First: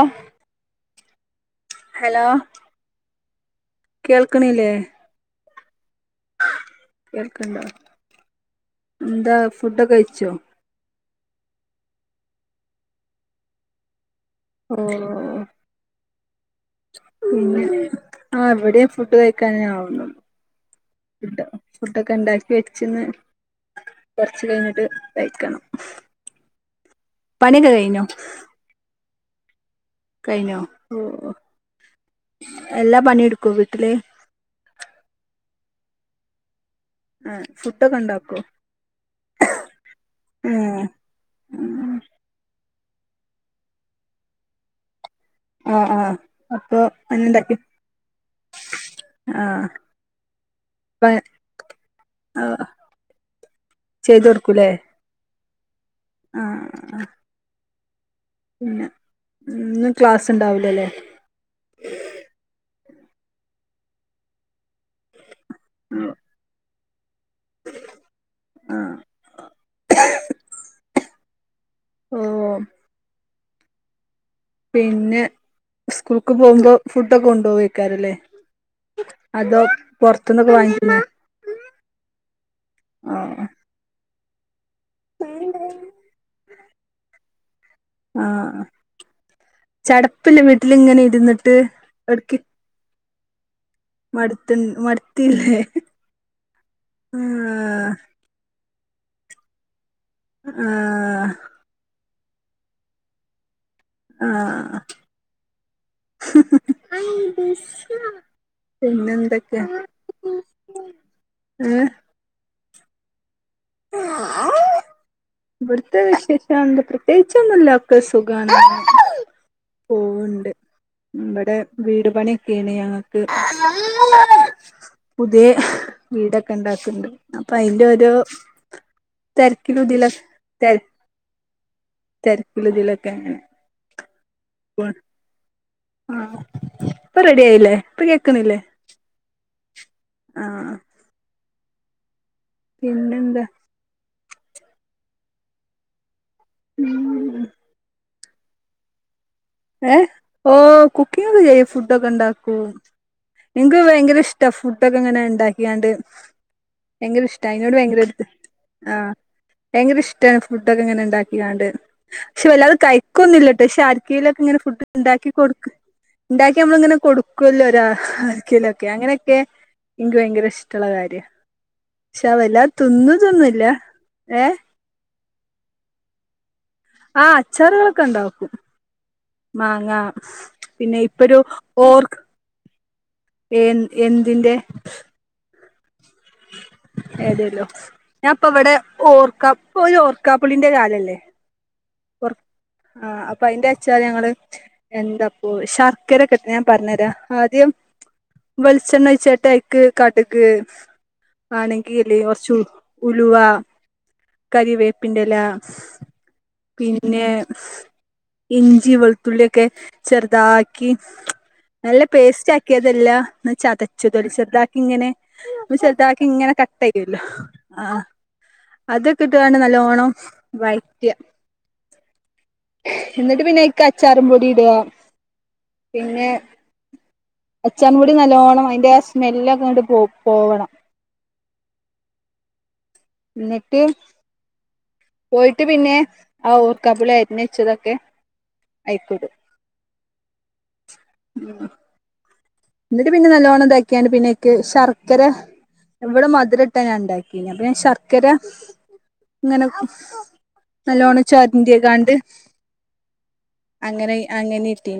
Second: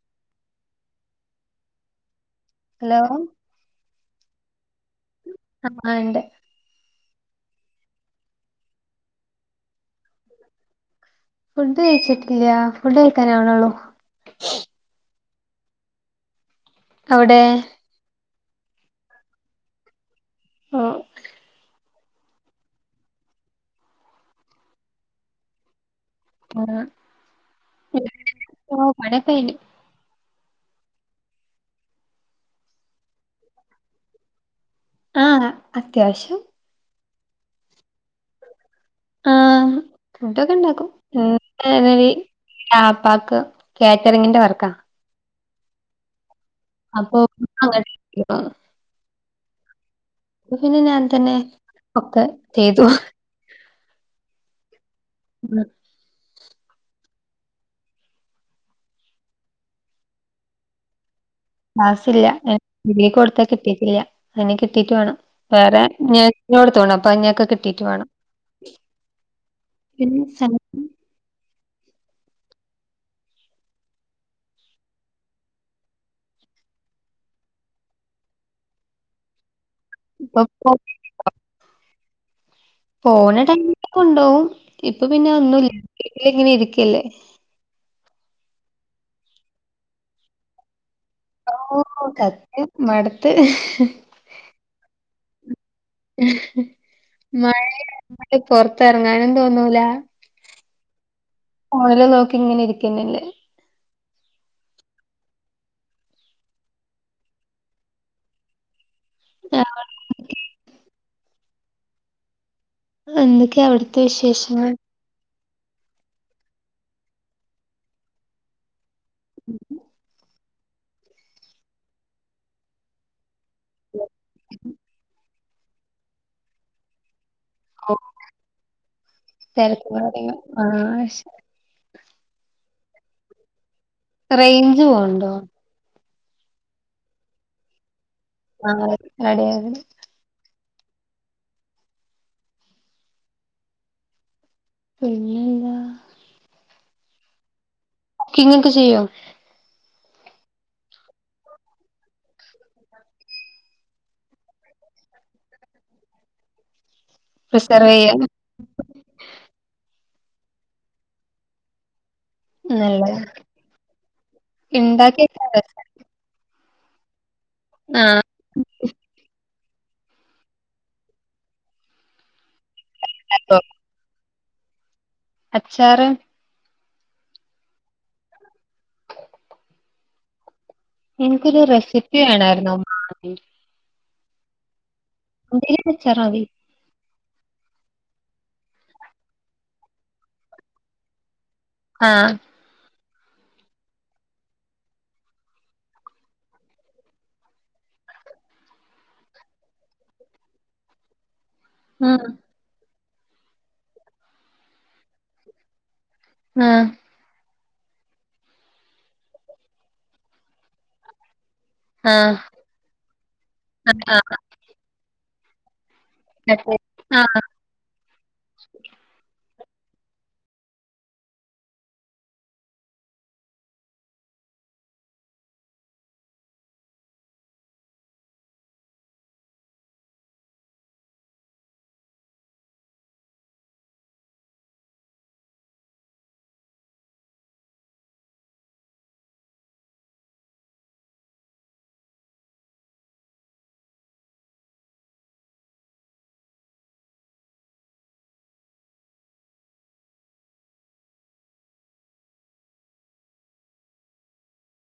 ഓഹ് hello hello കേൾക്കണില്ലേ ആഹ് ഇണ്ട് കേൾക്കിണ്ട് എന്താ ഫുഡൊക്കെ കഴിച്ചോ ഫുഡ് കഴിച്ചിട്ടില്ല ഫുഡ് കഴിക്കാനാവണൊള്ളൂ ആഹ് അവിടെ ആഹ് എവിടെയും ഫുഡ് കഴിക്കാനാവുന്നു ആഹ് ഫുഡ് ഫുഡൊക്കെ ഇണ്ടാക്കി വെച്ചിന്ന് കൊറച്ച് കഴിഞ്ഞിട്ട് കയിക്കണം ആഹ് [unintelligible] ഇങ്ങനൊക്കെ ഇരി [unintelligible] കഴിഞ്ഞോ എല്ലാ പണിയെടുക്കുവോ വീട്ടില് ആഹ് അത്യാവശ്യം ആഹ് ഫുഡൊക്കെ ഉണ്ടാക്കോ ആഹ് ആ ഫുഡൊക്കെ ഇണ്ടാക്കും [inaudible] പാപ്പാക്ക് കാറ്ററിങ്ങിന്റെ വർക്കാ ആഹ് ആഹ് അപ്പൊ എന്തുണ്ടാക്കി അങ്ങോട്ട് ചെയ്തു. ആഹ് ഇതിനു ഞാൻ തന്നെ ഒക്കെ ചെയ്തു ചെയ്തു കൊടുക്കൂല്ലേ ആഹ് ആഹ് ആഹ് ഇന്ന് ക്ലാസ്സുണ്ടാവുല്ലല്ലേ ക്ലാസില്ല ഡിഗ്രി കൊടുത്ത കിട്ടീട്ടില്ല അയിനി കിട്ടീട്ട് വേണം വേറെ ഇങ്ങനെ - [unintelligible] അപ്പൊ [unintelligible] കിട്ടീട്ട് വേണം ആ പിന്നെ ഉം പിന്നെ സ്കൂള്ക്ക് പോകുമ്പോ ഫുഡൊക്കെ കൊണ്ടുപോവായിക്കാരംയില്ലേ അതോ പൊറത്ത്ന്നൊക്കെ ഇപ്പൊ വാങ്ങിക്കുന്ന - പോണ ടൈമില് കൊണ്ടോവും ഇപ്പൊ പിന്നെ ഒന്നുല്ല വീട്ടിലിങ്ങനെ ഇരിക്കല്ലേ ആഹ് ചടപ്പില്ലേ വീട്ടിലിങ്ങനെ ഇരുന്നി- ഓ [unintelligible] മട്ത്ത് മട്ത്ത് മട്ത്തില്ലേ മഴയായൊണ്ട് പൊറത്ത് ഇറങ്ങാനും തോനൂല ആഹ് ഫോണില് നോക്കി ഇങ്ങനെ ഇരിക്കന്നല്ലേ ആഹ് ആഹ് പിന്നെ തൊക്കെ ഏഹ് എന്തൊക്കെയാ അവിടുത്തെ വിശേഷങ്ങൾ? ഇവിടുത്തെ വിശേഷം എന്ത പ്രത്യേകിച്ചൊന്നുല്ല ഒക്കെ സുഖാണ്. പോവുണ്ട്, ഇവടെ വീട് പണിയൊക്കെയാണ് ഞങ്ങക്ക് പുത്യേ വീടൊക്കെണ്ടാക്ക്‌ണ്ട് അപ്പ അയിന്റെ ഓഹ് ഒരു തെരക്കും തെരക്കിലുതിലെ കാര്യങ്ങളും. തെ ആഹ് ശ തെരക്കിലുതിലൊക്കെ അങ്ങനെ റേഞ്ച് പോണ്ടോ ആഹ് ഇപ്പൊ റെഡിയായില്ലേ ഇപ്പ കേക്കുന്നില്ലേ ആഹ് [unintelligible] ആഹ് പിന്നെന്താ പിന്നേ [unintelligible] ക്കിങ്ങൊക്കെ ചെയ്യോ? ഏഹ് ഓഹ് കുക്കിങ്ങൊക്കെ ചെയ്യും, ഫുഡൊക്കെ ഇണ്ടാക്കും. എനിക്ക് ഭയങ്കര ഇഷ്ട ഫുഡൊക്കെ ഇങ്ങനെ ഇണ്ടാക്കിയാണ്ട് ഭങ്കര ഇഷ്ടാ അയിനോട് ഭയങ്കര പ്രിസർവെയ്യാ? ഒരു ഇത് ആഹ് ഭയങ്കര ഇഷ്ടാണ് ഫുഡൊക്കെ ഇങ്ങനെ ഇണ്ടാക്കികാണ്ട് പക്ഷെ വല്ലാതെ നല്ലതാ. കയിക്കൊന്നുല്ലേട്ടോ പക്ഷെ ആർക്കേലൊക്കെ ഇങ്ങനെ ഫുഡ് ഇണ്ടാക്കി ഇണ്ടാക്കിവെക്കാൻ കൊടുക് രസാ. ഉണ്ടാക്കി നമ്മള് ഇങ്ങനെ കൊടുക്കുവല്ലോ ഒരാ ആഹ് ക്കേലൊക്കെ അങ്ങനെയൊക്കെ എനിക്ക് ഭയങ്കര ഇഷ്ടൊള്ള കാര്യാ. പക്ഷെ അത് വല്ലാത് തിന്നതൊന്നും ഇല്ല സംഭവം. ഏഹ് അച്ചാറ് ആഹ് അച്ചാറുകളൊക്കെ ഒണ്ടാക്കും, മാങ്ങ പിന്നെ ഇപ്പൊരു എനിക്കൊരു റെസിപ്പി ഓർക്ക് വേണായിരുന്നു. മാങ്ങേടെ. ഏൻ എന്തിന്റെ എന്തേലും അച്ചാറവി ഏതേല്ലോ ഞാപ്പ ഇവിടെ ഓർക്ക ഇപ്പോ ഒരു ഓർക്കാപ്പുളീന്റെ കാലല്ലേ കൊർ ആഹ് ആഹ് അപ്പൊ അയിന്റെ അച്ചാറ് ഞങ്ങള് എന്താപ്പോ ശർക്കരെക്കിട്ട് ഞാൻ പറഞ്ഞരാ ആദ്യം വെളിച്ചെണ്ണ ഒയിച്ചിട്ട് അയേക്ക് കട്ക് ആണെങ്കി ഇല്ലേ ആഹ് കൊറച്ചു ഉലുവ കരിവേപ്പിന്റെല ആഹ് പിന്നെ ഇഞ്ചി വെളുത്തുള്ളിയൊക്കെ ചെറുതാക്കി നല്ല പേസ്റ്റാക്കിയതല്ല ഒന്ന് ചതച്ചത് ആഹ് ചെറ്താക്കി ഇങ്ങനെ അപ്പൊ ചെലുതാക്കി ഇങ്ങനെ കട്ടെയ്യല്ലോ ആഹ് ആഹ് അതൊക്കെ ഇട്ടുകാണ്ട് നല്ലോണം വഴറ്റ ന്നിട്ട് പിന്നെ അയ്ക്ക് അച്ചാറും പൊടി ഇടുക, പിന്നെ അച്ചാറുംപൊടി നല്ലോണം അതിന്റെ ആ സ്മെല്ലൊക്കെങ്ങട്ട് പോ പോകണം. എന്നിട്ട് പോയിട്ട് പിന്നെ ആ ഓർക്കപുളി അരിഞ്ഞു വെച്ചതൊക്കെ അയേക്കിടും. ന്നിട്ട് പിന്നെ നല്ലോണം ഇതാക്കിയണ്ട് പിന്നെ ഇയേക്ക് ശർക്കര ഇവിടെ മധുര ഇട്ട ഞാ ണ്ടാക്കിയെന് അപ്പ ഞാ ശർക്കര ങ്ങനെ നല്ലോണം ചൊരണ്ടിക്കാണ്ട് അങ്ങനെ അങ്ങനെ ഇട്ടീന്.